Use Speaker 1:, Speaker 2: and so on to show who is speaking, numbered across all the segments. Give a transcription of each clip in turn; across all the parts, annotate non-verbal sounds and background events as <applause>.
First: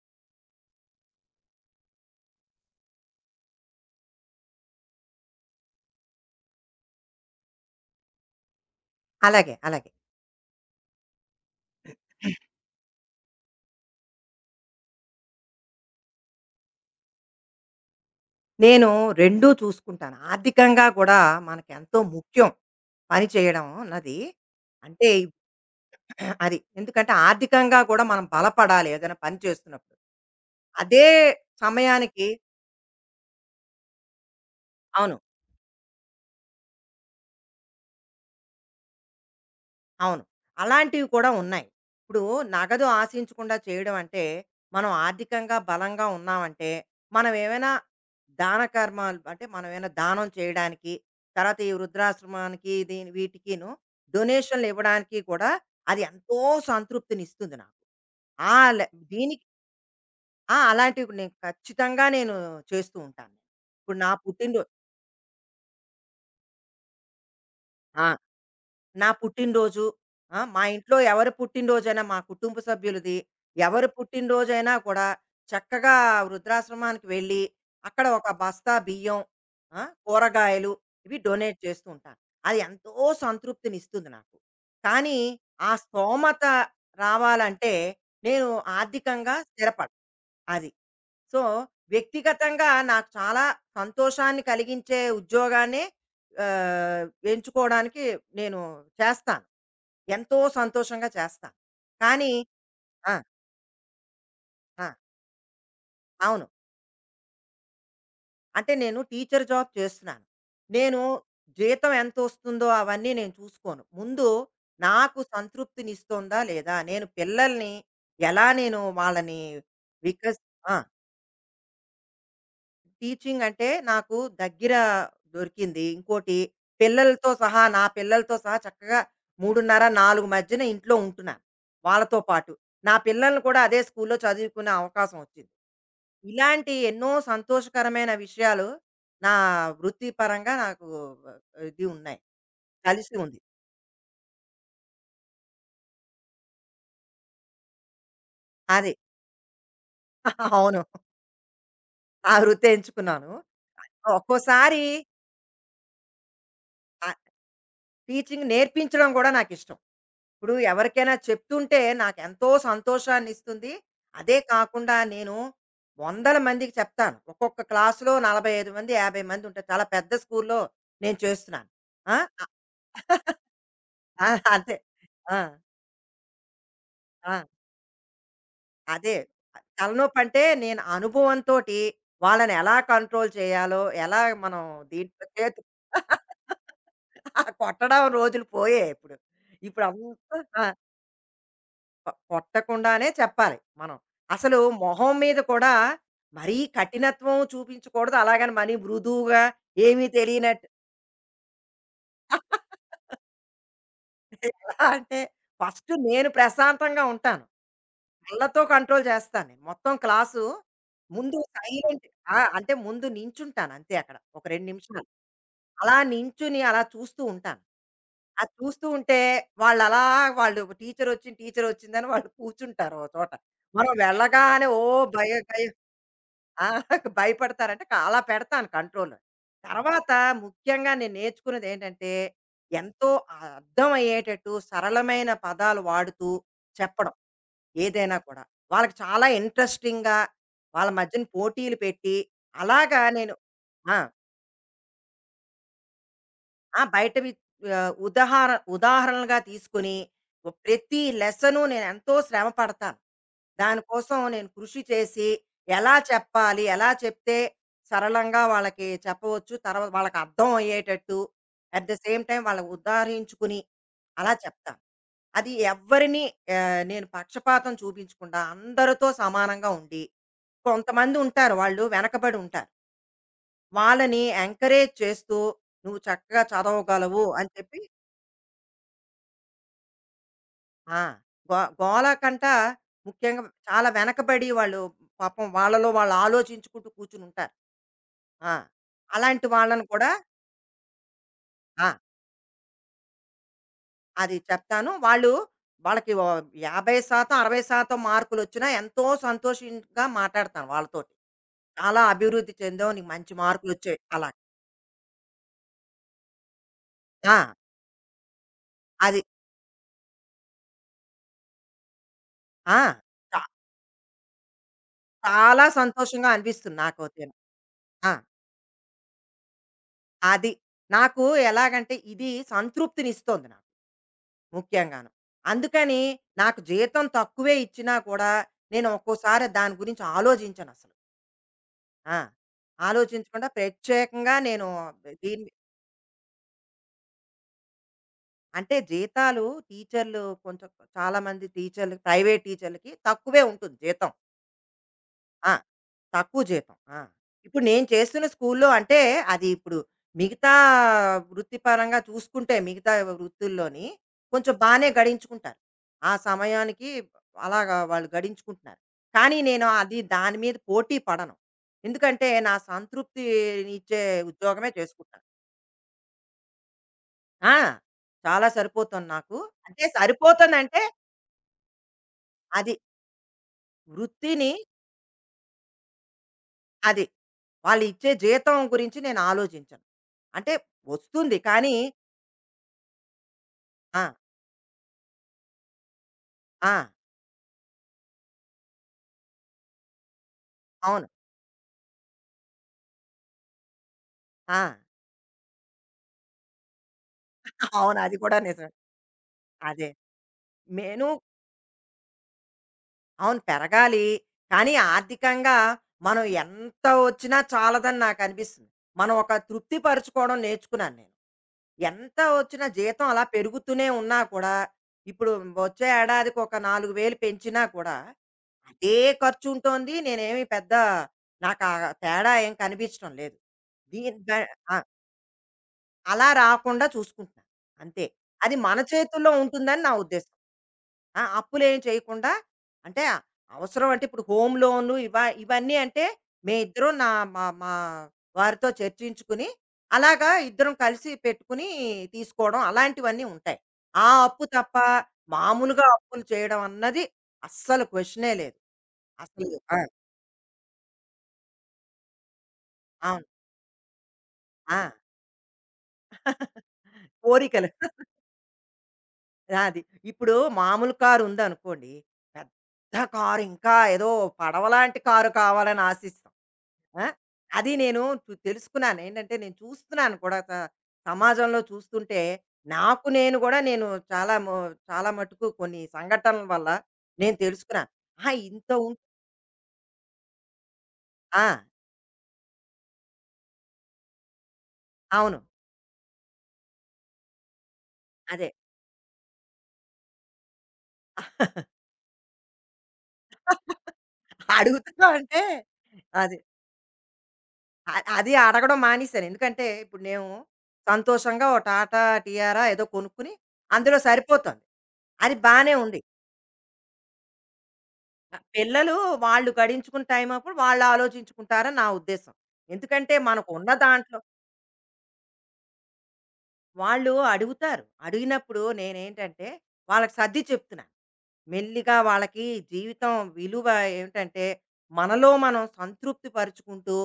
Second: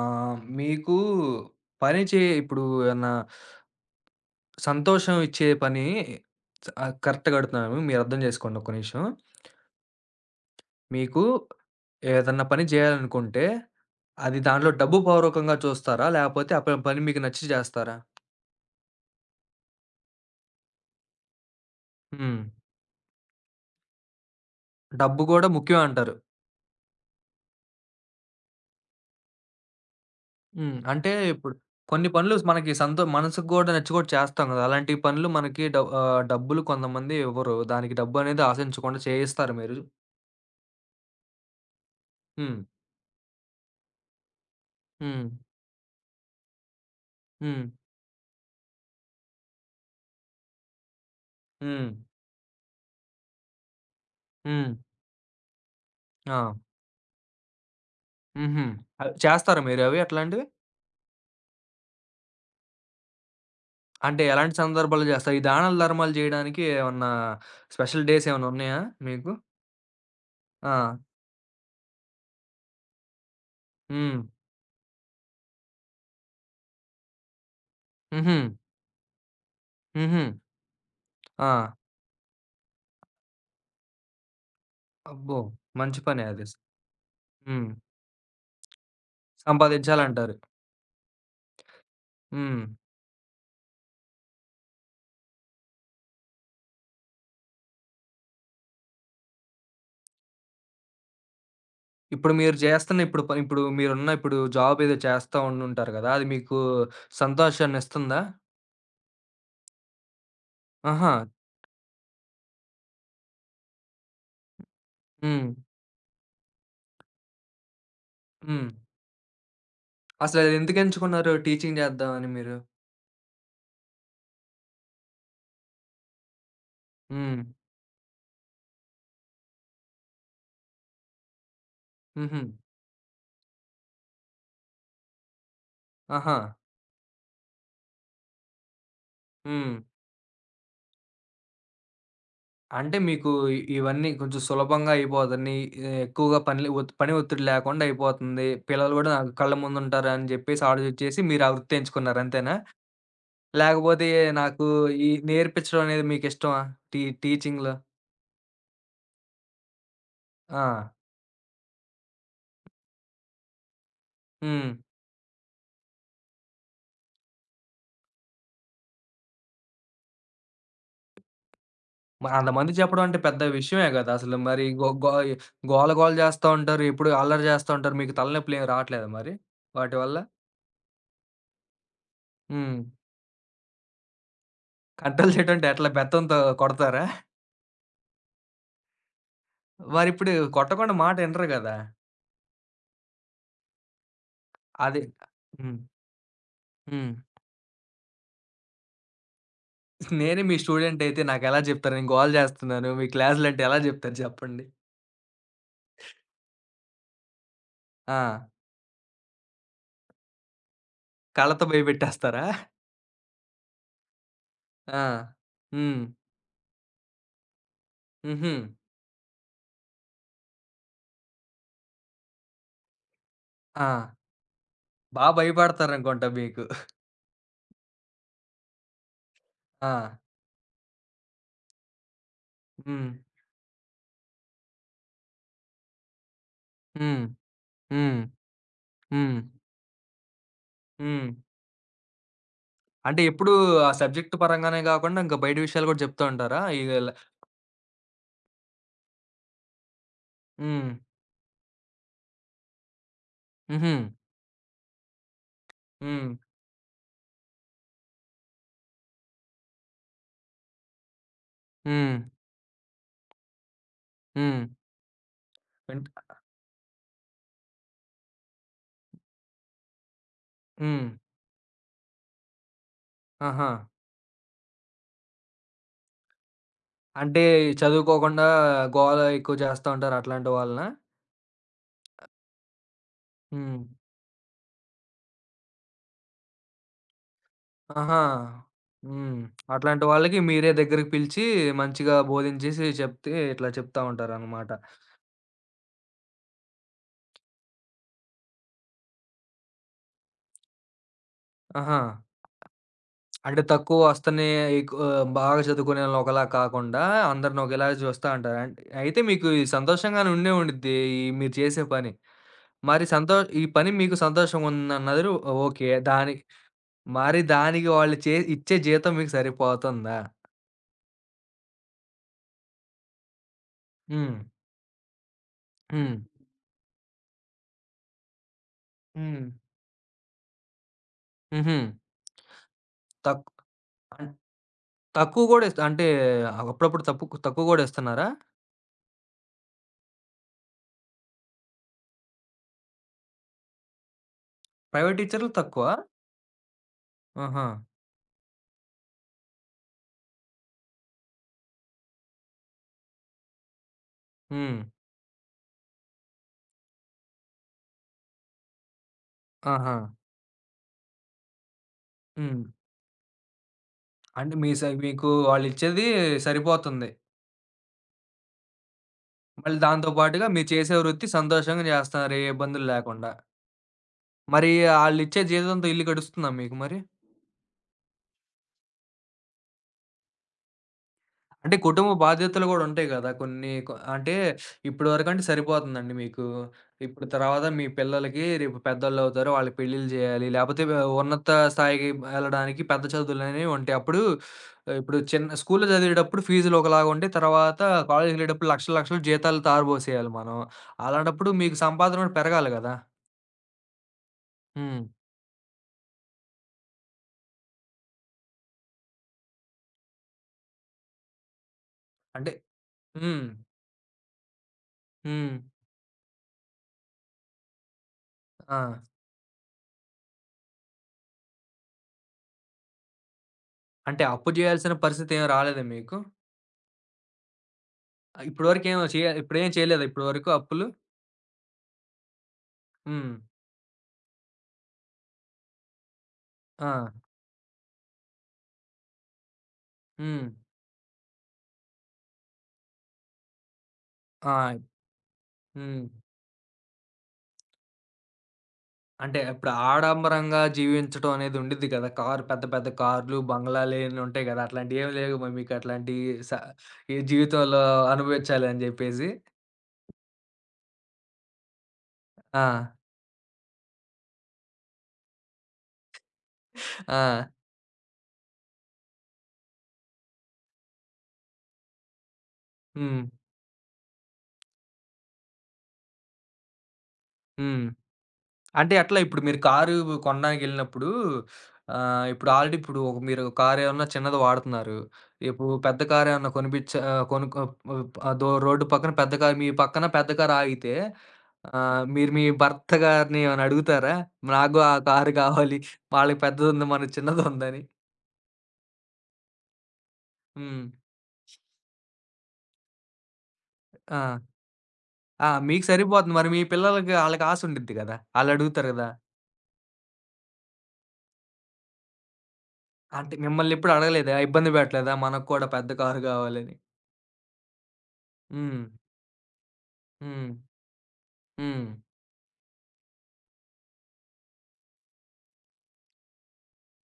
Speaker 1: మీకు పని చే ఇప్పుడు ఏమన్నా సంతోషం ఇచ్చే పని కరెక్ట్‌గా అడుగుతున్నాను. మీరు అర్థం చేసుకోండి ఒక్క నిమిషం.
Speaker 2: అలాగే. అలాగే.
Speaker 1: మీకు ఏదన్నా పని చేయాలనుకుంటే, అది దాంట్లో డబ్బు పూర్వకంగా చూస్తారా? లేపోతే ఆ పని మీకు నచ్చి చేస్తారా?
Speaker 2: నేను రెండూ చూసుకుంటాను. ఆర్థికంగా గూడా మనకెంతో
Speaker 1: హ్మ్.
Speaker 2: ముఖ్యం పని చేయడం అన్నది. అంటే
Speaker 1: డబ్బు గూడా ముఖ్యం అంటారు.
Speaker 2: <clears throat> అది. ఎందుకంటే ఆర్థికంగా గూడా మనం బలపడాలి ఏదైనా పని చేస్తున్నప్పుడు.
Speaker 1: హ్మ్.
Speaker 2: అదే
Speaker 1: అంటే ఇప్పుడు కొన్ని
Speaker 2: సమయానికి
Speaker 1: పనులు మనకి మనసుకు గూడా నచ్చి కూడా చేస్తాం గదా! అలాంటి
Speaker 2: అవును.
Speaker 1: పనులు మనకి డబ్బులు కొంతమంది ఇవ్వరు. దానికి డబ్బు అనేది ఆశించకుండా చేయిస్తారు మీరు.
Speaker 2: అవును. అలాంటివి కూడా ఉన్నాయి. ఇప్పుడు
Speaker 1: హ్మ్.
Speaker 2: నగదు ఆశించకుండా చేయడం అంటే, మనం
Speaker 1: హ్మ్.
Speaker 2: ఆర్థికంగా బలంగా ఉన్నామంటే, మనం
Speaker 1: హ్మ్.
Speaker 2: ఏమైనా దాన కర్మాలు అంటే, మనం ఏమైనా దానం చేయడానికి, తర్వాత ఈ
Speaker 1: హ్మ్.
Speaker 2: వృద్ధాశ్రమానికి దీని వీటికిను డొనేషన్‌లు
Speaker 1: హ్మ్.
Speaker 2: ఇవ్వడానికి కూడా అది ఎంతో
Speaker 1: ఆ!
Speaker 2: సంతృప్తినిస్తుంది నాకు. ఆ!
Speaker 1: హుహు. అవి
Speaker 2: దీనికి
Speaker 1: చేస్తారా మీరవి అట్లాంటివి?
Speaker 2: ఆ! అలాంటివి నేను ఖచ్చితంగా చేస్తూ ఉంటాను. ఇప్పుడు నా
Speaker 1: అంటే ఎలాంటి
Speaker 2: పుట్టినరోజు
Speaker 1: సందర్భాల్లో జేస్తారు? ఈ దానాలు, ధర్మాలు జేయడానికి ఏమన్నా స్పెషల్
Speaker 2: ఆ!
Speaker 1: డేస్ ఏమన్నా ఉన్నాయా
Speaker 2: నా
Speaker 1: మీకు?
Speaker 2: పుట్టినరోజు ఆ, మా ఇంట్లో
Speaker 1: ఆ!
Speaker 2: ఎవరి పుట్టినరోజైనా మా కుటుంబ సభ్యులది ఎవరి
Speaker 1: హ్మ్.
Speaker 2: పుట్టినరోజైనా కూడా చక్కగా వృద్ధాశ్రమానికి వెళ్ళి అక్కడ ఒక
Speaker 1: హుహు.
Speaker 2: బస్తా బియ్యం, ఆ,
Speaker 1: హుహు.
Speaker 2: కూరగాయలు ఇవి
Speaker 1: ఆ!
Speaker 2: డొనేట్ చేస్తూ ఉంటాను. అది ఎంతో సంతృప్తిని ఇస్తుంది నాకు. కానీ
Speaker 1: అబ్బో!
Speaker 2: ఆ
Speaker 1: మంచి పనే
Speaker 2: స్తోమత
Speaker 1: అది. హ్మ్.
Speaker 2: రావాలంటే నేను ఆర్థికంగా స్థిరపడ
Speaker 1: సంపాదించాలంటారు.
Speaker 2: అది సో
Speaker 1: హ్మ్.
Speaker 2: వ్యక్తిగతంగా నాకు చాలా సంతోషాన్ని కలిగించే ఉద్యోగాన్ని ఆ, ఎంచుకోవడానికి నేను చేస్తాను ఎంతో సంతోషంగా చేస్తా.
Speaker 1: ఇప్పుడు
Speaker 2: కానీ
Speaker 1: మీరు జేస్తున్న
Speaker 2: ఆ!
Speaker 1: ఇప్పుడు ప ఇప్పుడు జాబ్
Speaker 2: ఆ!
Speaker 1: ఏదో చేస్తా ఉండుంటారు గదా! అది
Speaker 2: అవును.
Speaker 1: మీకు సంతోషాన్నిస్తుందా?
Speaker 2: అంటే నేను టీచర్ జాబ్ చేస్తున్నాను. నేను
Speaker 1: ఆహా!
Speaker 2: జీతం ఎంతొస్తుందో అవన్నీ నేను చూసుకోను. ముందు నాకు
Speaker 1: హ్మ్.
Speaker 2: సంతృప్తినిస్తోందా లేదా? నేను పిల్లల్ని ఎలా
Speaker 1: హ్మ్.
Speaker 2: నేను వాళ్ళని వికస్ ఆ!
Speaker 1: అసలెందుకెంచుకున్నారు టీచింగ్ జేద్దామని మీరు?
Speaker 2: టీచింగ్ అంటే నాకు దగ్గర దొరికింది. ఇంకోటి పిల్లలతో
Speaker 1: హ్మ్.
Speaker 2: సహా, నా పిల్లలతో సహా చక్కగా 3:30, 4 మధ్యన ఇంట్లో ఉంటున్నాను. వాళ్ళతో
Speaker 1: హుహు.
Speaker 2: పాటు. నా పిల్లల్ని కూడా అదే స్కూల్‌లో చదువుకునే అవకాశం వచ్చింది.
Speaker 1: ఆహా!
Speaker 2: ఇలాంటి ఎన్నో సంతోషకరమైన విషయాలు నా
Speaker 1: హ్మ్.
Speaker 2: వృత్తిపరంగా నాకు ఇది ఉన్నాయి.
Speaker 1: అంటే
Speaker 2: కలిసి
Speaker 1: మీకు
Speaker 2: ఉంది.
Speaker 1: ఇవన్నీ కొంచెం సులభంగా అయిపోతన్ని. ఎక్కువగా పనులు పని ఒత్తిడి లేకుండా అయిపోతుంది.
Speaker 2: అదే.
Speaker 1: పిల్లలు గూడా నాకు కళ్ళ ముందుంటారు అని జెప్పేసి
Speaker 2: అవును.
Speaker 1: ఆలోచించేసి మీరు ఆ వృత్తి ఎంచుకున్నారు
Speaker 2: ఆ
Speaker 1: అంతేనా?
Speaker 2: వృత్తే ఎంచుకున్నాను.
Speaker 1: లేకపోతే నాకు
Speaker 2: ఒక్కోసారి
Speaker 1: ఈ నేర్పించడం అనేది మీకిష్టమా?
Speaker 2: ఆహ్,
Speaker 1: టీచింగ్‌లో?
Speaker 2: టీచింగ్ నేర్పించడం కూడా నాకిష్టం. ఇప్పుడు
Speaker 1: ఆ!
Speaker 2: ఎవరికైనా చెప్తుంటే నాకెంతో సంతోషాన్ని ఇస్తుంది. అదే
Speaker 1: హ్మ్.
Speaker 2: కాకుండా నేను వందల మందికి చెప్తాను. ఒక్కొక్క క్లాస్‌లో 45 మంది, 50 మంది ఉంటారు. చాలా పెద్ద స్కూల్‌లో నేను చేస్తున్నాను. ఆ!
Speaker 1: మరి అంతమందికి చెప్పడం అంటే పెద్ద విషయమే గదా!
Speaker 2: ఆ!
Speaker 1: అసలు మరి
Speaker 2: అంతే.
Speaker 1: గో గో
Speaker 2: ఆ!
Speaker 1: గోల గోల జేస్తా ఉంటారు. ఎప్పుడు
Speaker 2: ఆ!
Speaker 1: అల్లరి జేస్తా ఉంటారు. మీకు తలనొప్పులేమి రావట్లేదా
Speaker 2: అదే.
Speaker 1: మరి వాటి వల్ల?
Speaker 2: తలనొప్పంటే నేను అనుభవంతోటి వాళ్ళని ఎలా
Speaker 1: హ్మ్.
Speaker 2: కంట్రోల్ చేయాలో, ఎలా మనం దీంట్లో
Speaker 1: కంట్రోల్ చేయడం
Speaker 2: చేతు
Speaker 1: అంటే ఎట్లా బెత్తంతో కొడతారా?
Speaker 2: <laughs> ఆ! కొట్టడం రోజులు పోయాయి ఇప్పుడు.
Speaker 1: వారిప్పుడు
Speaker 2: ఇప్పుడంతా ఆ!
Speaker 1: కొట్టకుండా మాట ఇనరు గదా!
Speaker 2: కొట్టకుండానే చెప్పాలి మనం. అసలు
Speaker 1: అది
Speaker 2: మొహం మీద కూడా
Speaker 1: హ్మ్.
Speaker 2: మరీ
Speaker 1: హ్మ్.
Speaker 2: కఠినత్వం చూపించకూడదు, అలాగని మరీ మృదువుగా ఏమీ
Speaker 1: నేనే మీ
Speaker 2: తెలియనట్టు
Speaker 1: స్టూడెంట్ అయితే నాకెలా జెప్తారు? నేను గోల జేస్తున్నాను.
Speaker 2: <laughs>
Speaker 1: మీ క్లాసులంటే ఎలా జెప్తారు జెప్పండి?
Speaker 2: ఎలా అంటే ఫస్ట్ నేను ప్రశాంతంగా ఉంటాను.
Speaker 1: ఆ!
Speaker 2: కళ్ళతో కంట్రోల్ చేస్తాను నేను మొత్తం క్లాసు ముందు
Speaker 1: కళ్ళతో
Speaker 2: సైలెంట్
Speaker 1: భయపెట్టేస్తారా?
Speaker 2: అంటే ముందు నించుంటాను అంతే అక్కడ ఒక రెండు నిమిషాలు
Speaker 1: ఆ!
Speaker 2: అలా
Speaker 1: హ్మ్.
Speaker 2: నించుని అలా చూస్తూ ఉంటాను. ఆ
Speaker 1: హుహు.
Speaker 2: చూస్తూ ఉంటే వాళ్ళు అలా వాళ్ళు టీచర్ వచ్చిందని వాళ్ళు కూర్చుంటారు ఓ చోట
Speaker 1: ఆ!
Speaker 2: మనం వెళ్ళగానే. ఓ భయ భయ
Speaker 1: భయపడతారనుకుంటా మీకు.
Speaker 2: ఆ! <laughs> భయపడతారంటే అలా పెడతాను కంట్రోల్. ఆహా!
Speaker 1: ఆ!
Speaker 2: తర్వాత ముఖ్యంగా నేను నేర్చుకున్నదేంటంటే,
Speaker 1: హ్మ్.
Speaker 2: ఎంతో అర్థమయ్యేటట్టు సరళమైన పదాలు వాడుతూ చెప్పడం
Speaker 1: హ్మ్.
Speaker 2: ఏదైనా
Speaker 1: హ్మ్.
Speaker 2: కూడా. వాళ్ళకి చాలా
Speaker 1: హ్మ్.
Speaker 2: ఇంట్రెస్టింగ్‌గా వాళ్ళ మధ్యన
Speaker 1: హ్మ్.
Speaker 2: పోటీలు పెట్టి అలాగా
Speaker 1: అంటే
Speaker 2: నేను
Speaker 1: ఎప్పుడూ ఆ
Speaker 2: ఆ!
Speaker 1: సబ్జెక్ట్ పరంగానే గాకుండా ఇంకా బయట విషయాలు గూడా జెప్తా ఉంటారా?
Speaker 2: ఆ!
Speaker 1: ఈగల
Speaker 2: బయటవి ఆహ్, ఉదాహరణలుగా తీసుకొని
Speaker 1: హ్మ్.
Speaker 2: ప్రతి లెసను నేనెంతో శ్రమ పడతాను.
Speaker 1: హుహు.
Speaker 2: దానికోసం నేను కృషి చేసి, ఎలా
Speaker 1: హ్మ్.
Speaker 2: చెప్పాలి, ఎలా చెప్తే సరళంగా వాళ్ళకి చెప్పవచ్చు, వాళ్ళకి అర్థం అయ్యేటట్టు, at the
Speaker 1: hmm.
Speaker 2: Same time వాళ్ళని ఉద్ధరించుకుని, అలా
Speaker 1: హ్మ్.
Speaker 2: చెప్తాను. అది
Speaker 1: అంట్
Speaker 2: ఎవ్వరిని ఆహ్, నేను పక్షపాతం చూపించకుండా అందరితో సమానంగా ఉండి,
Speaker 1: హ్మ్.
Speaker 2: కొంతమందుంటారు వాళ్ళు వెనకబడి ఉంటారు.
Speaker 1: ఆహా!
Speaker 2: వాళ్ళని ఎంకరేజ్ చేస్తూ "నువ్వు చక్కగా చదవగలవు"
Speaker 1: అంటే
Speaker 2: అని చెప్పి
Speaker 1: చదువుకోకుండా గోల ఎక్కువ చేస్తా ఉంటారు అట్లాంటి వాళ్ళనా?
Speaker 2: ఆ! గోల కంట ముఖ్యంగా
Speaker 1: హ్మ్.
Speaker 2: చాలా వెనకబడి వాళ్ళు పాపం వాళ్ళలో వాళ్ళు ఆలోచించుకుంటూ కూర్చునుంటారు.
Speaker 1: ఆహా!
Speaker 2: ఆ!
Speaker 1: హ్మ్.
Speaker 2: అలాంటి వాళ్ళని
Speaker 1: అట్లాంటి
Speaker 2: కూడా
Speaker 1: వాళ్ళకి మీరే దగ్గరికి పిలిచి
Speaker 2: ఆ!
Speaker 1: మంచిగా బోధించేసి చెప్తే ఇట్లా చెప్తా
Speaker 2: అది
Speaker 1: ఉంటారనమాట.
Speaker 2: చెప్తాను. వాళ్ళు వాళ్ళకి ఓ 50% 60% మార్కులొచ్చినా ఎంతో సంతోషంగా మాటాడతాను వాళ్ళతోటి.
Speaker 1: ఆహా!
Speaker 2: "చాలా అభివృద్ధి చెందావు. నీకు మంచి
Speaker 1: అంటే తక్కువ
Speaker 2: మార్కులొచ్చాయి." అలా.
Speaker 1: వస్తనే ఎక్కువ బాగా చదువుకునేవాళ్ళని ఒకలా కాకుండా
Speaker 2: ఆ!
Speaker 1: అందరిని ఒకేలా చూస్తా ఉంటారు. అన్ అయితే
Speaker 2: అది.
Speaker 1: మీకు ఈ సంతోషంగానే ఉండిద్ది ఈ మీరు చేసే పని.
Speaker 2: ఆ!
Speaker 1: మరి
Speaker 2: చా
Speaker 1: ఈ పని మీకు సంతోషంగా ఉందన్నారు
Speaker 2: చాలా
Speaker 1: ఓకే.
Speaker 2: సంతోషంగా
Speaker 1: దాని
Speaker 2: అనిపిస్తుంది నాకైతేను.
Speaker 1: మరి దానికి
Speaker 2: ఆ!
Speaker 1: వాళ్ళు ఇచ్చే జీతం మీకు సరిపోతుందా?
Speaker 2: అది. నాకు ఎలాగంటే ఇది సంతృప్తినిస్తోంది నాకు
Speaker 1: హ్మ్.
Speaker 2: ముఖ్యంగాను. అందుకని
Speaker 1: హ్మ్.
Speaker 2: నాకు జీతం తక్కువే ఇచ్చినా కూడా నేను ఒక్కోసారి
Speaker 1: హ్మ్.
Speaker 2: దాని గురించి ఆలోచించనసలు.
Speaker 1: హుహు.
Speaker 2: ఆ!
Speaker 1: తక్
Speaker 2: ఆలోచించకుండా
Speaker 1: అన్
Speaker 2: ప్రత్యేకంగా నేను
Speaker 1: తక్కువ
Speaker 2: దీని
Speaker 1: గూడా ఇస్త అంటే అప్పుడప్పుడు తప్పుకు తక్కువ గూడా ఇస్తున్నారా?
Speaker 2: అంటే జీతాలు టీచర్లు కొంచెం చాలామంది టీచర్లు ప్రైవేట్ టీచర్లకి తక్కువే ఉంటుంది జీతం.
Speaker 1: ప్రైవేట్ టీచర్‌లు
Speaker 2: ఆ!
Speaker 1: తక్కువ?
Speaker 2: తక్కువ జీతం. ఆ! ఇప్పుడు
Speaker 1: ఆహా!
Speaker 2: నేను చేస్తున్న స్కూల్లో అంటే, అది ఇప్పుడు మిగతా వృత్తిపరంగా చూసుకుంటే, మిగతా వృత్తుల్లోని కొంచెం
Speaker 1: హ్మ్.
Speaker 2: బానే గడించుకుంటారు. ఆ సమయానికి అలాగా వాళ్ళు గడించుకుంటున్నారు. కానీ నేను
Speaker 1: ఆహా!
Speaker 2: దాని మీద పోటీ పడను. ఎందుకంటే, నా
Speaker 1: హ్మ్.
Speaker 2: సంతృప్తినిచ్చే
Speaker 1: అంటే మీ
Speaker 2: ఉద్యోగమే
Speaker 1: సై
Speaker 2: చేసుకుంటాను.
Speaker 1: మీకు వాళ్ళిచ్చేది సరిపోతుంది.
Speaker 2: ఆ! చాలా సరిపోతుంది నాకు.
Speaker 1: మళ్ళీ
Speaker 2: అంటే
Speaker 1: దాంతో పాటుగా మీరు
Speaker 2: సరిపోతుందంటే,
Speaker 1: చేసే వృత్తి సంతోషంగా జేస్తున్నారు. ఏ
Speaker 2: అది
Speaker 1: ఇబ్బందులు లేకుండా.
Speaker 2: వృత్తిని
Speaker 1: మరి ఆళ్ళిచ్చే జీతంతో ఇల్లు గడుస్తుందా మీకు మరి?
Speaker 2: అది. వాళ్ళిచ్చే జీతం గురించి నేను ఆలోచించను. అంటే వస్తుంది కానీ
Speaker 1: అంటే కుటుంబ బాధ్యతలు గూడా ఉంటాయి గదా! కొన్ని కొ
Speaker 2: ఆ!
Speaker 1: అంటే ఇప్పటివరకంటే సరిపోతుందండి మీకు.
Speaker 2: ఆ!
Speaker 1: ఇప్పుడు తర్వాత మీ పిల్లలకి రేపు పెద్దోళ్ళవుతారు. వాళ్ళకి పెళ్ళిళ్ళు జేయాలి. లేపోతే వ
Speaker 2: అవును.
Speaker 1: ఉన్నత స్థాయికి ఎళ్ళడానికి పెద్ద చదువులనేవి ఉంటాయి. అప్పుడు
Speaker 2: ఆ!
Speaker 1: ఇప్పుడు చిన్న స్కూల్‌లో చదివేటప్పుడు ఫీజులు ఒకలాగా ఉంటాయి.
Speaker 2: <laughs>
Speaker 1: తర్వాత
Speaker 2: అవును. అది కూడా
Speaker 1: కాలేజ్‌కెళ్ళేటప్పుడు
Speaker 2: నిజమే.
Speaker 1: లక్షలు, లక్షలు జీతాలు
Speaker 2: అదే.
Speaker 1: తారబోసేయాలి మనం.
Speaker 2: మెను
Speaker 1: అలాంటప్పుడు మీకు సంపాదన గూడా పెరగాలి గదా!
Speaker 2: అవును పెరగాలి. కానీ
Speaker 1: హ్మ్.
Speaker 2: ఆర్థికంగా మనం ఎంత వచ్చినా చాలదని నాకనిపిస్తుంది. మనం ఒక తృప్తి పరుచుకోవడం నేర్చుకున్నాను నేను. ఎంత
Speaker 1: అంటే
Speaker 2: వచ్చినా జీతం అలా
Speaker 1: హ్మ్.
Speaker 2: పెరుగుతూనే ఉన్నా కూడా, ఇప్పుడు
Speaker 1: హ్మ్.
Speaker 2: వచ్చే ఏడాదికి ఒక 4000 పెంచినా కూడా
Speaker 1: ఆ!
Speaker 2: అదే ఖర్చుంటోంది. నేనేమి పెద్ద నాకా తేడా ఏం కనిపించడం లేదు. దీని
Speaker 1: అంటే
Speaker 2: ద
Speaker 1: అప్పు
Speaker 2: ఆ!
Speaker 1: జేయాల్సిన పరిస్థితి ఏమి రాలేదా మీకు?
Speaker 2: అలా రాకుండా చూసుకుంటున్నాను. అంతే. అది
Speaker 1: ఇప్పటి
Speaker 2: మన
Speaker 1: వరకు ఏమి చేయ
Speaker 2: చేతుల్లో
Speaker 1: ఇప్పుడేం
Speaker 2: ఉంటుందని నా
Speaker 1: చేయలేదా ఇప్పటి
Speaker 2: ఉద్దేశం.
Speaker 1: వరకు అప్పులు?
Speaker 2: ఆ! అప్పులేమి చేయకుండా అంటే
Speaker 1: హ్మ్.
Speaker 2: అవసరం అంటే ఇప్పుడు హోమ్ లోన్‌లు ఇవన్నీ అంటే
Speaker 1: ఆ!
Speaker 2: మేమిద్దరం నా మా మా వారితో చర్చించుకుని అలాగా
Speaker 1: హ్మ్.
Speaker 2: ఇద్దరం కలిసి పెట్టుకుని తీసుకోవడం అలాంటివన్నీ ఉంటాయి. ఆ అప్పు
Speaker 1: ఆ!
Speaker 2: తప్ప మామూలుగా
Speaker 1: హ్మ్.
Speaker 2: అప్పులు చేయడం అన్నది అస్సలు క్వెషనే లేదు.
Speaker 1: అంటే
Speaker 2: అసలు
Speaker 1: ఇప్పుడు
Speaker 2: ఆ!
Speaker 1: ఆడంబరంగా జీవించటం అనేది ఉండిద్ది కదా! పెద్ద పెద్ద
Speaker 2: అవును.
Speaker 1: కార్లు, బంగ్లాలేన్ని ఉంటాయి కదా!
Speaker 2: ఆ!
Speaker 1: అట్లాంటియేమి లేవు మరి మీకు అట్లాంటి స ఈ
Speaker 2: కోరికలు.
Speaker 1: జీవితంలో అనుభవించాలని జెప్పేసి.
Speaker 2: అది. ఇప్పుడు మామూలు కారు ఉందనుకోండి,
Speaker 1: ఆ!
Speaker 2: పెద్ద కారు ఇంకా ఏదో పడవలాంటి కారు కావాలని ఆశిస్తాం. ఆ!
Speaker 1: ఆ!
Speaker 2: అది నేను తెలుసుకున్నాను. ఏంటంటే నేను చూస్తున్నాను కూడా సమాజంలో చూస్తుంటే, నాకు
Speaker 1: హ్మ్.
Speaker 2: నేను కూడా నేను చాలా ము చాలా మటుకు కొన్ని సంఘటనల వల్ల నేను
Speaker 1: హ్మ్.
Speaker 2: తెలుసుకున్నాను. ఆహా! ఇంత ఉం
Speaker 1: అంటే ఎట్లా ఇప్పుడు మీరు కారు కొనడానికెళ్ళినప్పుడు
Speaker 2: ఆ!
Speaker 1: ఇప్పుడు ఆల్రెడీ ఇప్పుడు ఒక మీరు కారేమన్నా చిన్నది వాడుతున్నారు.
Speaker 2: అవును.
Speaker 1: ఇప్పుడు పెద్ద కారేమన్నా కొనుక్కో
Speaker 2: అదే.
Speaker 1: అదో రోడ్డు పక్కన పెద్ద కారు మీ పక్కన పెద్ద కారు ఆగితే మీరు మీ భర్త గారిని ఏమైనా అడుగుతారా?
Speaker 2: <laughs>
Speaker 1: నాకు ఆ
Speaker 2: అడుగుతున్నాం
Speaker 1: కారు
Speaker 2: అంటే
Speaker 1: కావాలి.
Speaker 2: అది.
Speaker 1: వాళ్ళకి పెద్దదుంది మనకి చిన్నదుందని.
Speaker 2: అది అడగడం మానేశాను. ఎందుకంటే, ఇప్పుడు నేను
Speaker 1: హ్మ్.
Speaker 2: సంతోషంగా ఓ టాటా టియారా ఏదో కొనుక్కుని అందులో
Speaker 1: ఆ!
Speaker 2: సరిపోతుంది. అది
Speaker 1: ఆ!
Speaker 2: బానే
Speaker 1: మీకు
Speaker 2: ఉంది.
Speaker 1: సరిపోతుంది. మరి మీ పిల్లలకి ఆళ్ళకి ఆశ ఉండిద్ది కదా!
Speaker 2: ఆహ్,
Speaker 1: ఆళ్ళడుగుతారు
Speaker 2: పిల్లలు
Speaker 1: కదా!
Speaker 2: వాళ్ళు గడించుకున్న టైం అప్పుడు వాళ్ళు ఆలోచించుకుంటారని నా ఉద్దేశం. ఎందుకంటే,
Speaker 1: అంటే
Speaker 2: మనకు ఉన్న
Speaker 1: మిమ్మల్ని ఎప్పుడు
Speaker 2: దాంట్లో
Speaker 1: అడగలేదా? ఇబ్బంది పెట్టలేదా? మనకు కూడా పెద్ద కారు కావాలని?
Speaker 2: వాళ్ళు అడుగుతారు. అడిగినప్పుడు
Speaker 1: హ్మ్.
Speaker 2: నేనేంటంటే, వాళ్ళకి సర్ది
Speaker 1: హ్మ్.
Speaker 2: చెప్తున్నా.
Speaker 1: హ్మ్.
Speaker 2: మెల్లిగా వాళ్ళకి జీవితం విలువ ఏమిటంటే, మనలో మనం సంతృప్తి పరుచుకుంటూ,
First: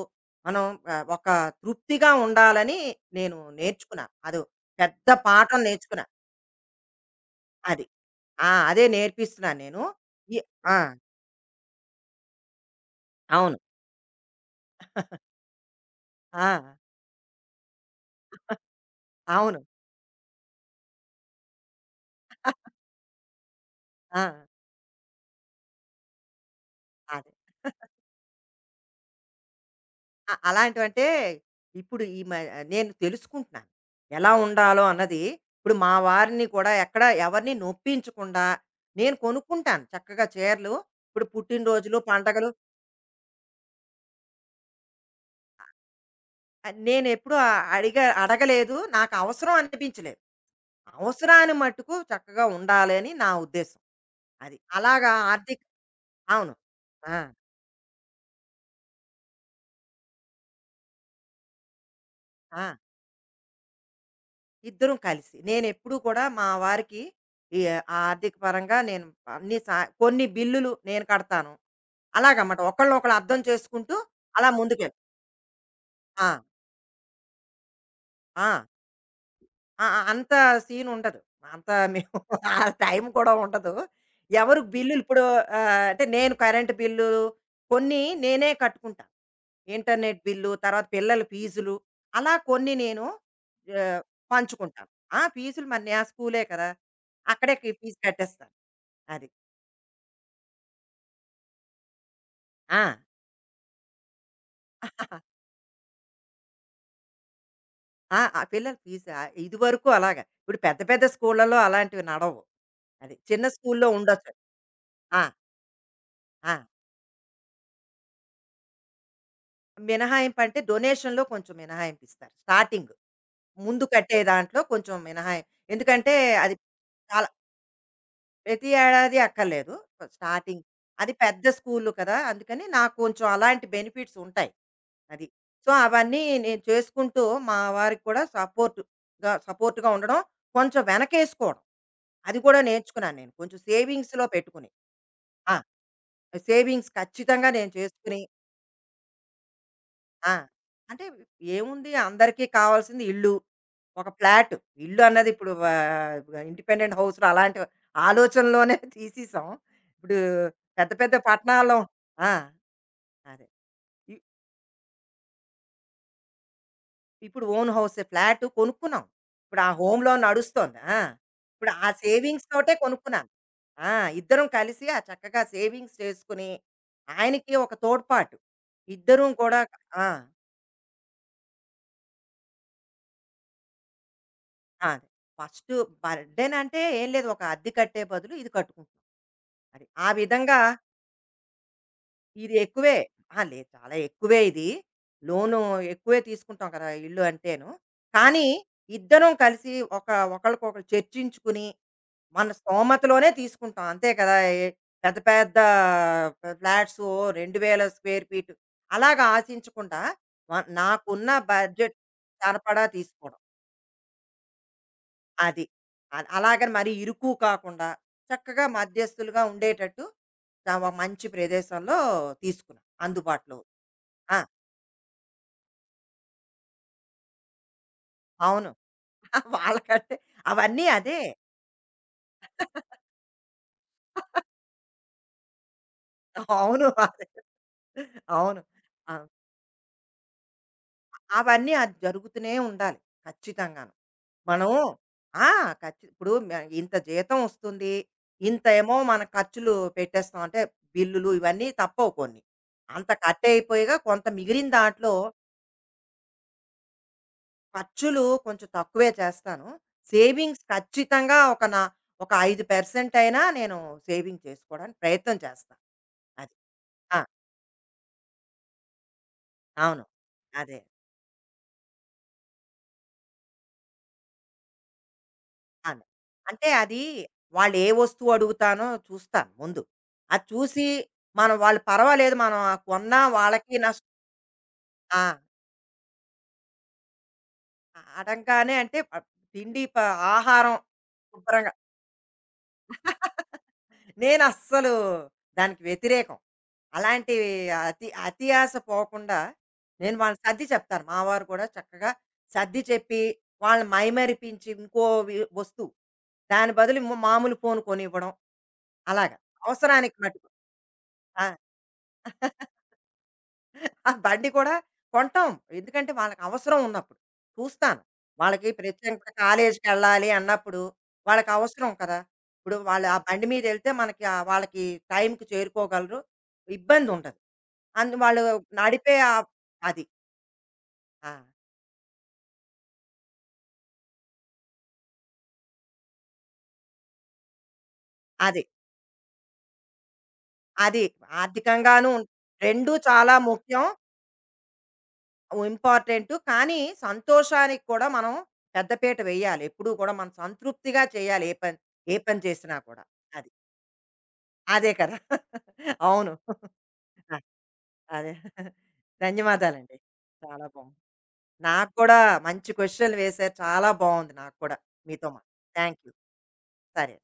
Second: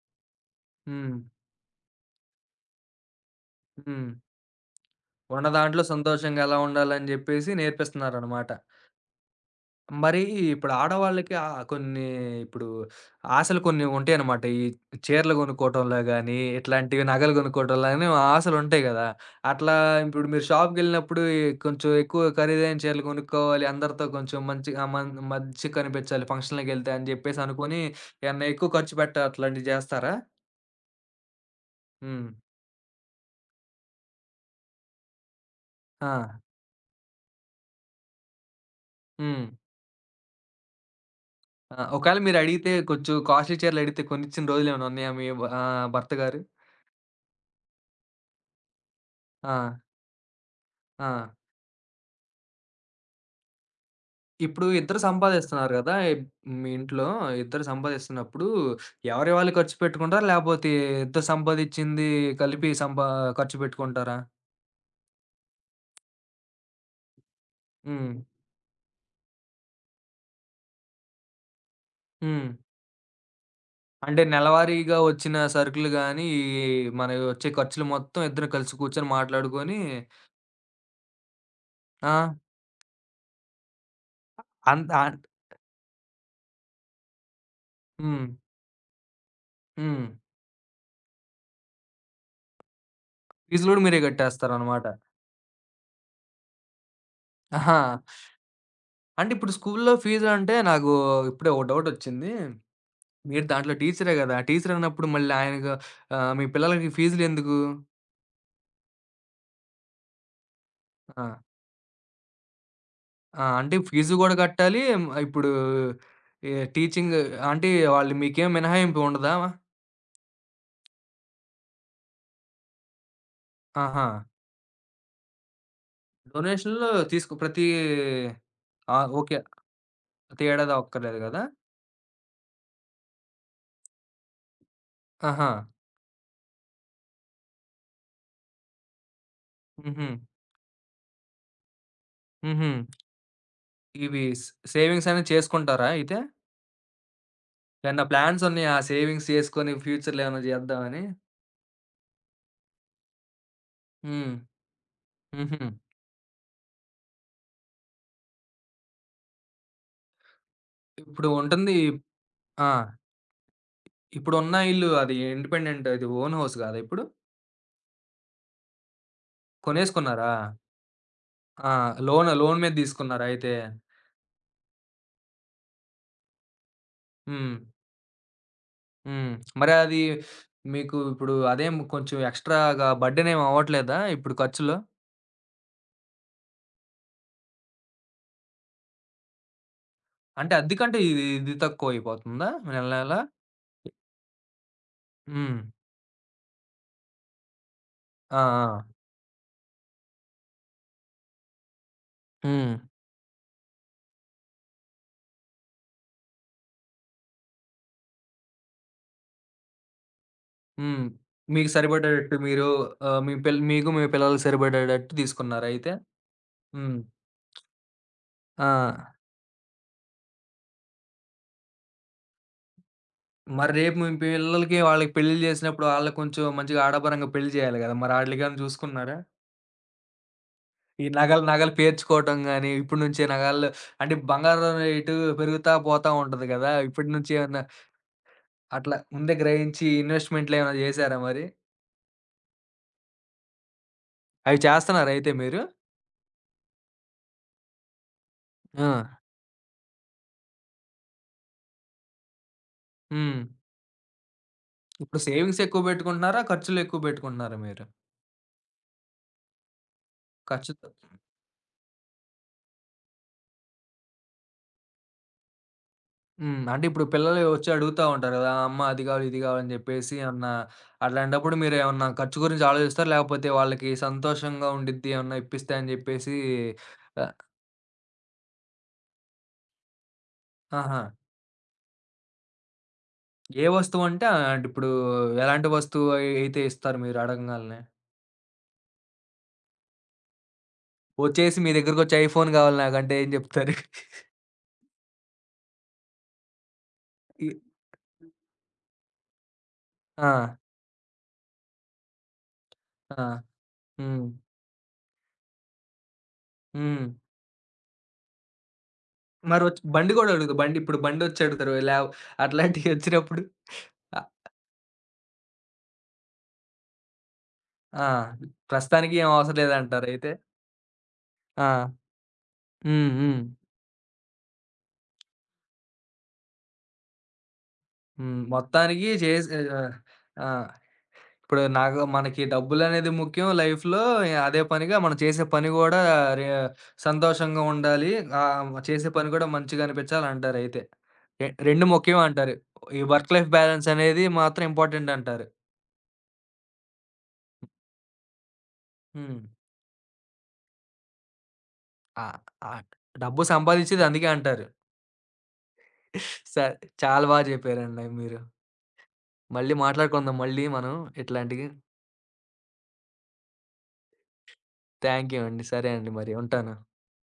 Speaker 2: మనం ఆహ్,
Speaker 1: హ్మ్.
Speaker 2: ఒక తృప్తిగా ఉండాలని నేను
Speaker 1: హ్మ్.
Speaker 2: నేర్చుకున్నాను. అదో పెద్ద
Speaker 1: ఉన్న
Speaker 2: పాఠం
Speaker 1: దాంట్లో
Speaker 2: నేర్చుకున్నా.
Speaker 1: సంతోషంగా ఎలా ఉండాలని జెప్పేసి
Speaker 2: అది.
Speaker 1: నేర్పిస్తున్నారనమాట.
Speaker 2: ఆ! అదే నేర్పిస్తున్నాను నేను.
Speaker 1: మరి
Speaker 2: ఈ
Speaker 1: ఇప్పుడు
Speaker 2: ఆ!
Speaker 1: ఆడవాళ్ళకి కొన్ని ఇప్పుడు
Speaker 2: అవును.
Speaker 1: ఆశలు కొన్ని ఉంటాయనమాట. ఈ చీరలు గొనుక్కోవటంలో గాని,
Speaker 2: ఆ!
Speaker 1: ఇట్లాంటివి నగలు గొనుక్కోవటంలో గాని ఆశలుంటాయి గదా!
Speaker 2: అవును.
Speaker 1: అట్లా ఇప్పుడు మీరు షాప్‌కెళ్ళినప్పుడు ఈ కొంచెం ఎక్కువ ఖరీదైన చీరలు కొనుక్కోవాలి. అందరితో
Speaker 2: ఆ!
Speaker 1: కొంచెం మంచిగా కనిపించాలి ఫంక్షన్‌లకెళ్తే అని
Speaker 2: అదే.
Speaker 1: జెప్పేసి అనుకోని, ఏమన్నా ఎక్కువ ఖర్చు పెట్ట అట్లాంటివి జేస్తారా?
Speaker 2: అలాంటివంటే ఇప్పుడు ఈ
Speaker 1: హ్మ్.
Speaker 2: మ నేను తెలుసుకుంటున్నాను. ఎలా ఉండాలో అన్నది. ఇప్పుడు మా
Speaker 1: ఆ!
Speaker 2: వారిని కూడా ఎక్కడ ఎవరిని నొప్పించకుండా నేను
Speaker 1: హ్మ్.
Speaker 2: కొనుక్కుంటాను చక్కగా చీరలు. ఇప్పుడు
Speaker 1: ఆ!
Speaker 2: పుట్టినరోజులు,
Speaker 1: ఒకవేళ
Speaker 2: పండగలు
Speaker 1: మీరడిగితే కొంచెం కాస్ట్‌లీ చీరలడిగితే కొనిచ్చిన రోజులేమైనా ఉన్నాయా మీ భర్త గారు?
Speaker 2: ఆహ్, నేనెప్పుడూ ఆహ్, అడగలేదు. నాకు
Speaker 1: ఆ!
Speaker 2: అవసరం అనిపించలేదు.
Speaker 1: ఆ!
Speaker 2: అవసరాన్ని మట్టుకు చక్కగా ఉండాలని నా ఉద్దేశం. అది.
Speaker 1: ఇప్పుడు ఇద్దరు
Speaker 2: అలాగా ఆర్థిక
Speaker 1: సంపాదిస్తున్నారు గదా! ఇబ్
Speaker 2: అవును.
Speaker 1: మీ ఇంట్లో
Speaker 2: ఆ!
Speaker 1: ఇద్దరు సంపాదిస్తున్నప్పుడు ఎవరియి వాళ్ళు ఖర్చు పెట్టుకుంటారా? లేపోతే ఇద్దరు సంపాదిచ్చింది
Speaker 2: ఆ!
Speaker 1: కలిపి సంపా ఖర్చు పెట్టుకుంటారా?
Speaker 2: ఇద్దరం కలిసి. నేనెప్పుడూ కూడా మా వారికి ఈ
Speaker 1: హ్మ్.
Speaker 2: ఆర్థిక పరంగా నేను అన్ని సా కొన్ని బిల్లులు నేను కడతాను.
Speaker 1: హ్మ్.
Speaker 2: అలాగమాట. ఒకళ్ళనొకళ్ళు అర్థం చేసుకుంటూ
Speaker 1: అంటే
Speaker 2: అలా ముందుకెళ్
Speaker 1: నెలవారీగా వచ్చిన సరుకులు గానీ,
Speaker 2: ఆ!
Speaker 1: ఈ మనయి వచ్చే ఖర్చులు మొత్తం ఇద్దరు
Speaker 2: ఆ!
Speaker 1: కలిసి కూర్చొని మాట్లాడుకొని
Speaker 2: ఆ! ఆ! అంత సీన్ ఉండదు. అంత మేము
Speaker 1: ఆ!
Speaker 2: <laughs> ఆ టైం కూడా ఉండదు. ఎవరు
Speaker 1: అంత
Speaker 2: బిల్లులు
Speaker 1: ఆంట్
Speaker 2: ఇప్పుడు ఆహ్, అంటే నేను కరెంట్ బిల్లు కొన్ని
Speaker 1: హ్మ్.
Speaker 2: నేనే కట్టుకుంటా.
Speaker 1: హ్మ్.
Speaker 2: ఇంటర్నెట్ బిల్లు, తర్వాత పిల్లల ఫీజులు అలా కొన్ని నేను
Speaker 1: ఫీజులు గూడా మీరే
Speaker 2: ఆహ్,
Speaker 1: కట్టేస్తారనమాట.
Speaker 2: పంచుకుంటాను. ఆ! ఫీజులు మరి నా స్కూలే కదా! అక్కడే
Speaker 1: ఆహా!
Speaker 2: ఫీజు కట్టేస్తాను. అది.
Speaker 1: అంటే ఇప్పుడు స్కూల్లో ఫీజంటే నాకు ఇప్పుడే ఒక డౌటొచ్చింది.
Speaker 2: ఆ!
Speaker 1: మీరు దాంట్లో టీచరే గదా! టీచర్ అన్నప్పుడు మళ్ళీ
Speaker 2: <laughs>
Speaker 1: ఆయనకు మీ పిల్లలకి ఫీజులెందుకు?
Speaker 2: ఆ! ఆ పిల్లల ఫీజు ఆహ్, ఇదివరకు అలాగా. ఇప్పుడు పెద్ద పెద్ద
Speaker 1: ఆ!
Speaker 2: స్కూళ్ళలో అలాంటివి నడవవు. అది.
Speaker 1: ఆ!
Speaker 2: చిన్న
Speaker 1: అంటే
Speaker 2: స్కూల్లో
Speaker 1: ఫీజు
Speaker 2: ఉండొచ్చు.
Speaker 1: గూడా కట్టాలి. హ్మ్,
Speaker 2: ఆ!
Speaker 1: ఇప్పుడు ఈ
Speaker 2: ఆ!
Speaker 1: టీచింగ్ అంటే వాళ్ళు మీకేం మినహాయింపు ఉండదా?
Speaker 2: మినహాయింపు అంటే డొనేషన్‌లో కొంచెం మినహాయింపు ఇస్తారు. స్టార్టింగ్. ముందు
Speaker 1: ఆహా!
Speaker 2: కట్టే దాంట్లో కొంచెం మినహాయి ఎందుకంటే అది
Speaker 1: డొనేషన్‌లు
Speaker 2: చాలా
Speaker 1: తీసుకు ప్రతి
Speaker 2: ప్రతి
Speaker 1: ఆ!
Speaker 2: ఏడాది
Speaker 1: ఓకే.
Speaker 2: అక్కర్లేదు.
Speaker 1: ప్రతి
Speaker 2: స్టార్టింగ్.
Speaker 1: ఏడాది
Speaker 2: అది
Speaker 1: అక్కర్లేదు గదా!
Speaker 2: పెద్ద స్కూలు కదా! అందుకని నాకు కొంచెం అలాంటి బెనిఫిట్స్ ఉంటాయి. అది.
Speaker 1: ఆహా!
Speaker 2: సో, అవన్నీ నేను చేసుకుంటూ మా వారికి కూడా సపోర్ట్‌గా సపోర్ట్‌గా
Speaker 1: హుహు.
Speaker 2: ఉండడం, కొంచెం వెనకేసుకోవడం. అది కూడా
Speaker 1: హుహు.
Speaker 2: నేర్చుకున్నాను నేను. కొంచెం
Speaker 1: ఇవి
Speaker 2: సేవింగ్స్‌లో
Speaker 1: స్
Speaker 2: పెట్టుకుని.
Speaker 1: సేవింగ్స్ అనేది
Speaker 2: ఆ!
Speaker 1: చేసుకుంటారా అయితే?
Speaker 2: సేవింగ్స్ ఖచ్చితంగా నేను
Speaker 1: ఏమన్నా
Speaker 2: చేసుకుని
Speaker 1: ప్లాన్స్ ఉన్నాయా? ఆ సేవింగ్స్ చేసుకొని ఫ్యూచర్‌లో
Speaker 2: ఆ!
Speaker 1: ఏమన్నా జేద్దామని?
Speaker 2: అంటే ఏముంది అందరికీ కావాల్సింది ఇల్లు. ఒక
Speaker 1: హ్మ్.
Speaker 2: ఫ్లాట్. ఇల్లు అన్నది ఇప్పుడు
Speaker 1: హుహు.
Speaker 2: ఆహ్, ఇండిపెండెంట్ హౌస్‌లు అలాంటి ఆలోచనలోనే <laughs> తీసేసాం. ఇప్పుడు పెద్ద పెద్ద
Speaker 1: ఇప్పుడు ఉంటుంది
Speaker 2: పట్టణాల్లో ఆ!
Speaker 1: ఆ!
Speaker 2: అదే. ఇ
Speaker 1: ఇప్పుడున్న ఇల్లు అది ఓన్ హౌస్ కాదా ఇప్పుడు?
Speaker 2: ఇప్పుడు ఓన్ హౌసే ఫ్లాట్ కొనుక్కున్నాం. ఇప్పుడు ఆ హోమ్ లోన్
Speaker 1: కొనేసుకున్నారా?
Speaker 2: నడుస్తోంది. ఆ!
Speaker 1: ఆ!
Speaker 2: ఇప్పుడు ఆ
Speaker 1: లోన్
Speaker 2: సేవింగ్స్
Speaker 1: లోన్ మీద
Speaker 2: తోటే
Speaker 1: తీసుకున్నారా
Speaker 2: కొనుక్కున్నాను.
Speaker 1: అయితే?
Speaker 2: ఆ! ఇద్దరం కలిసి ఆ చక్కగా సేవింగ్స్ చేసుకొని ఆయనకి
Speaker 1: హ్మ్.
Speaker 2: ఒక తోడ్పాటు. ఇద్దరం
Speaker 1: హ్మ్.
Speaker 2: కూడా
Speaker 1: మరి అది
Speaker 2: ఆ!
Speaker 1: మీకు ఇప్పుడు అదేం కొంచెం ఎక్స్‌ట్రా‌గా బర్డెన్ ఏమి అవ్వట్లేదా ఇప్పుడు ఖర్చులో?
Speaker 2: ఆ! అదే ఫస్ట్ బర్త్‌డేనంటే ఏం లేదు. ఒక అద్దె కట్టే బదులు ఇది కట్టుకుంటాం. అది. ఆ
Speaker 1: అంటే
Speaker 2: విధంగా
Speaker 1: అద్దెకంటే ఇది ఇది తక్కువైపోతుందా
Speaker 2: ఇది
Speaker 1: నెల
Speaker 2: ఎక్కువే.
Speaker 1: నెల?
Speaker 2: అహా! లేదు చాలా ఎక్కువే ఇది.
Speaker 1: హ్మ్.
Speaker 2: లోను ఎక్కువే తీసుకుంటాం కదా! ఇల్లు అంటేను.
Speaker 1: ఆ!
Speaker 2: కానీ
Speaker 1: ఆ!
Speaker 2: ఇద్దరం కలిసి ఒక ఒకళ్ళకొకళ్ళు చర్చించుకుని, మన
Speaker 1: హ్మ్.
Speaker 2: స్తోమతలోనే తీసుకుంటాం. అంతే కదా! ఏ పెద్ద పెద్ద ఫ్లాట్స్ ఓ 2000 స్క్వేర్ ఫీట్ అలాగా ఆశించకుండా వ
Speaker 1: హ్మ్.
Speaker 2: నాకున్న
Speaker 1: మీకు
Speaker 2: బడ్జెట్
Speaker 1: సరిపడేటట్టు మీరు
Speaker 2: సరిపడా
Speaker 1: ఆహ్, మీ
Speaker 2: తీసుకోవడం.
Speaker 1: పిల్ మీకు మీ పిల్లలకి సరిపడేటట్టు
Speaker 2: అది.
Speaker 1: తీసుకున్నారా అయితే?
Speaker 2: అది. అలాగని మరి
Speaker 1: హ్మ్.
Speaker 2: ఇరుకు కాకుండా
Speaker 1: ఆ!
Speaker 2: చక్కగా మధ్యస్థులుగా ఉండేటట్టు ద వ మంచి ప్రదేశంలో తీసుకున్నాం. అందుబాటులో. ఉంది.
Speaker 1: మరి రేపు మీ
Speaker 2: ఆ!
Speaker 1: పిల్లలకి, వాళ్ళకి పెళ్లిళ్లు జేసినప్పుడు ఆళ్ళకి కొంచెం మంచిగా ఆడంబరంగా పెళ్లి జేయాలి గదా! మరి ఆటిలికేమైనా
Speaker 2: అవును.
Speaker 1: చూసుకున్నారా?
Speaker 2: <laughs> వాళ్ళకంటే అవన్నీ
Speaker 1: ఈ
Speaker 2: అదే.
Speaker 1: నగలు పేర్చుకోవటం గాని, ఇప్పటి
Speaker 2: <laughs>
Speaker 1: నుంచే నగాల్లో అంటే బంగారం రేటు పెరుగుతా పోతా ఉంటది గదా!
Speaker 2: అవును.
Speaker 1: ఇప్పటి
Speaker 2: అదే.
Speaker 1: నుంచి ఏమన్నా
Speaker 2: అవును.
Speaker 1: అట్లా
Speaker 2: అవును.
Speaker 1: ముందే గ్రహించి ఇన్వెస్ట్‌మెంట్‌లేమైనా జేసారా మరి?
Speaker 2: అవన్నీ అది జరుగుతూనే ఉండాలి. ఖచ్చితంగాను.
Speaker 1: అవి
Speaker 2: మనం
Speaker 1: చేస్తన్నారా అయితే
Speaker 2: ఆ!
Speaker 1: మీరు?
Speaker 2: ఇప్పుడు మ ఇంత జీతం వస్తుంది. ఇంత
Speaker 1: ఆ!
Speaker 2: ఏమో మన ఖర్చులు పెట్టేస్తాం. అంటే బిల్లులు ఇవన్నీ తప్పవు కొన్ని. అంత
Speaker 1: హ్మ్.
Speaker 2: కట్ అయిపోయిగా కొంత మిగిలిన దాంట్లో
Speaker 1: ఇప్పుడు సేవింగ్స్ ఎక్కువ బెట్టుకుంటున్నారా? ఖర్చులు ఎక్కువ బెట్టుకుంటున్నారా మీరు?
Speaker 2: ఖర్చులు కొంచెం తక్కువే చేస్తాను. సేవింగ్స్
Speaker 1: ఖర్చు
Speaker 2: ఖచ్చితంగా ఒక నా ఒక 5% అయినా నేను సేవింగ్ చేసుకోవడానికి ప్రయత్నం చేస్తా. అది.
Speaker 1: హ్మ్. అంటే ఇప్పుడు
Speaker 2: ఆ!
Speaker 1: పిల్లలు వచ్చి అడుగుతా ఉంటారు గదా! అమ్మ అది కావాలి, ఇది కావాలని
Speaker 2: అవును.
Speaker 1: చెప్పేసి అన్న
Speaker 2: అదే.
Speaker 1: అట్లాంటప్పుడు మీరేమన్నా ఖర్చు గురించి ఆలోచిస్తారా? లేకపోతే వాళ్ళకి సంతోషంగా ఉండిద్ది ఏమన్నా ఇప్పిస్తే అని
Speaker 2: అదే.
Speaker 1: చెప్పేసి
Speaker 2: అంటే అది
Speaker 1: ఆహ్,
Speaker 2: వాళ్ళు ఏ వస్తువు అడుగుతానో చూస్తాను ముందు. అది చూసి
Speaker 1: ఆహా!
Speaker 2: మనం వాళ్ళు పర్వాలేదు మనం ఆ కొన్నా
Speaker 1: ఏ
Speaker 2: వాళ్ళకి నష్
Speaker 1: వస్తువంటే అంటే ఇప్పుడు
Speaker 2: ఆ!
Speaker 1: ఎలాంటి వస్తువు అయితే ఇస్తారు మీరు అడగంగాల్నే?
Speaker 2: అడంగానే అంటే ఆహ్, తిండి ప ఆహారం
Speaker 1: వచ్చేసి మీ
Speaker 2: శుభ్రంగా
Speaker 1: దగ్గరకొచ్చి ఐఫోన్ కావాలి నాకంటే ఏం
Speaker 2: <laughs>
Speaker 1: చెప్తారు?
Speaker 2: నేనస్సలు దానికి వ్యతిరేకం. అలాంటి
Speaker 1: ఈ
Speaker 2: అతి అతి ఆశ పోకుండా నేను
Speaker 1: ఆ!
Speaker 2: వాళ్ళని సర్ది చెప్తాను. మా వారు కూడా చక్కగా సర్ది చెప్పి,
Speaker 1: ఆ!
Speaker 2: వాళ్ళని
Speaker 1: హ్మ్.
Speaker 2: మైమరిపించి ఇంకో వస్తువు. దాని బదులు
Speaker 1: హ్మ్.
Speaker 2: మామూలు ఫోను కొనివ్వడం. అలాగా.
Speaker 1: మరొచ్చి బండి
Speaker 2: అవసరానికి
Speaker 1: గూడా
Speaker 2: మటుకు.
Speaker 1: అడుగుతారు. బండి ఇప్పుడు బండొచ్చి
Speaker 2: ఆ!
Speaker 1: అడుగుతారు. లేవ్
Speaker 2: <laughs>
Speaker 1: అట్లాంటియి వచ్చినప్పుడు?
Speaker 2: ఆ
Speaker 1: అ
Speaker 2: బండి కూడా కొంటాం. ఎందుకంటే వాళ్ళకి అవసరం ఉన్నప్పుడు. చూస్తాను.
Speaker 1: ఆ!
Speaker 2: వాళ్ళకి
Speaker 1: ప్రస్తుతానికి ఏం
Speaker 2: ప్రత్యేకంగా
Speaker 1: అవసరం
Speaker 2: కాలేజీకెళ్ళాలి
Speaker 1: లేదంటారైతే?
Speaker 2: అన్నప్పుడు వాళ్ళకి
Speaker 1: ఆ!
Speaker 2: అవసరం కదా! ఇప్పుడు వాళ్ళు
Speaker 1: హ్మ్.
Speaker 2: ఆ
Speaker 1: హ్మ్.
Speaker 2: బండి మీదెళ్తే మనకి ఆహ్, వాళ్ళకి టైంకి చేరుకోగలరు. ఇబ్బందుండదు. అందు
Speaker 1: హ్మ్.
Speaker 2: వాళ్ళు
Speaker 1: మొత్తానికి
Speaker 2: నడిపే ఆ
Speaker 1: చేసి ఆహ్,
Speaker 2: అది.
Speaker 1: ఆ!
Speaker 2: ఆ!
Speaker 1: ఇప్పుడు నాకు మనకి డబ్బులనేది ముఖ్యం లైఫ్‌లో. అదే పనిగా మనం చేసే పని గూడా రే సంతోషంగా ఉండాలి.
Speaker 2: అది.
Speaker 1: చేసే పని కూడా మంచిగా అనిపించాలంటారయితే.
Speaker 2: అది.
Speaker 1: రె 2
Speaker 2: ఆర్థికంగాను
Speaker 1: ముఖ్యం అంటారు.
Speaker 2: 2
Speaker 1: ఈ వర్క్
Speaker 2: చాలా
Speaker 1: లైఫ్
Speaker 2: ముఖ్యం.
Speaker 1: బ్యాలెన్స్ అనేది మాత్రం ఇంపార్టెంట్ అంటారు.
Speaker 2: ఇంపార్టెంటు. కానీ సంతోషానికి కూడా మనం పెద్దపీట
Speaker 1: హ్మ్.
Speaker 2: వేయాలి. ఎప్పుడూ కూడా మనం సంతృప్తిగా చేయాలి ఏ పని ఏ
Speaker 1: ఆ!
Speaker 2: పని
Speaker 1: ఆ!
Speaker 2: చేసినా కూడా.
Speaker 1: డబ్బు
Speaker 2: అది.
Speaker 1: సంపాదించేది అందుకే అంటారు.
Speaker 2: అదే కదా! <laughs> అవును.
Speaker 1: సరే. చాలా
Speaker 2: అ
Speaker 1: బాగా చెప్పారండి
Speaker 2: అదే.
Speaker 1: మీరు. మళ్ళీ
Speaker 2: ధన్యవాదాలండి.
Speaker 1: మాట్లాడుకుందాం మళ్ళీ
Speaker 2: చాలా
Speaker 1: మనం
Speaker 2: బావుంది.
Speaker 1: ఇట్లాంటివి.
Speaker 2: నాకు కూడా మంచి క్వెషన్‌లు వేశారు. చాలా బావుంది నాకు కూడా మీతో
Speaker 1: థాంక్ యూ
Speaker 2: మా
Speaker 1: అండి. సరే
Speaker 2: థ్యాంక్
Speaker 1: అండి
Speaker 2: యూ.
Speaker 1: మరి ఉంటాను.
Speaker 2: సరే.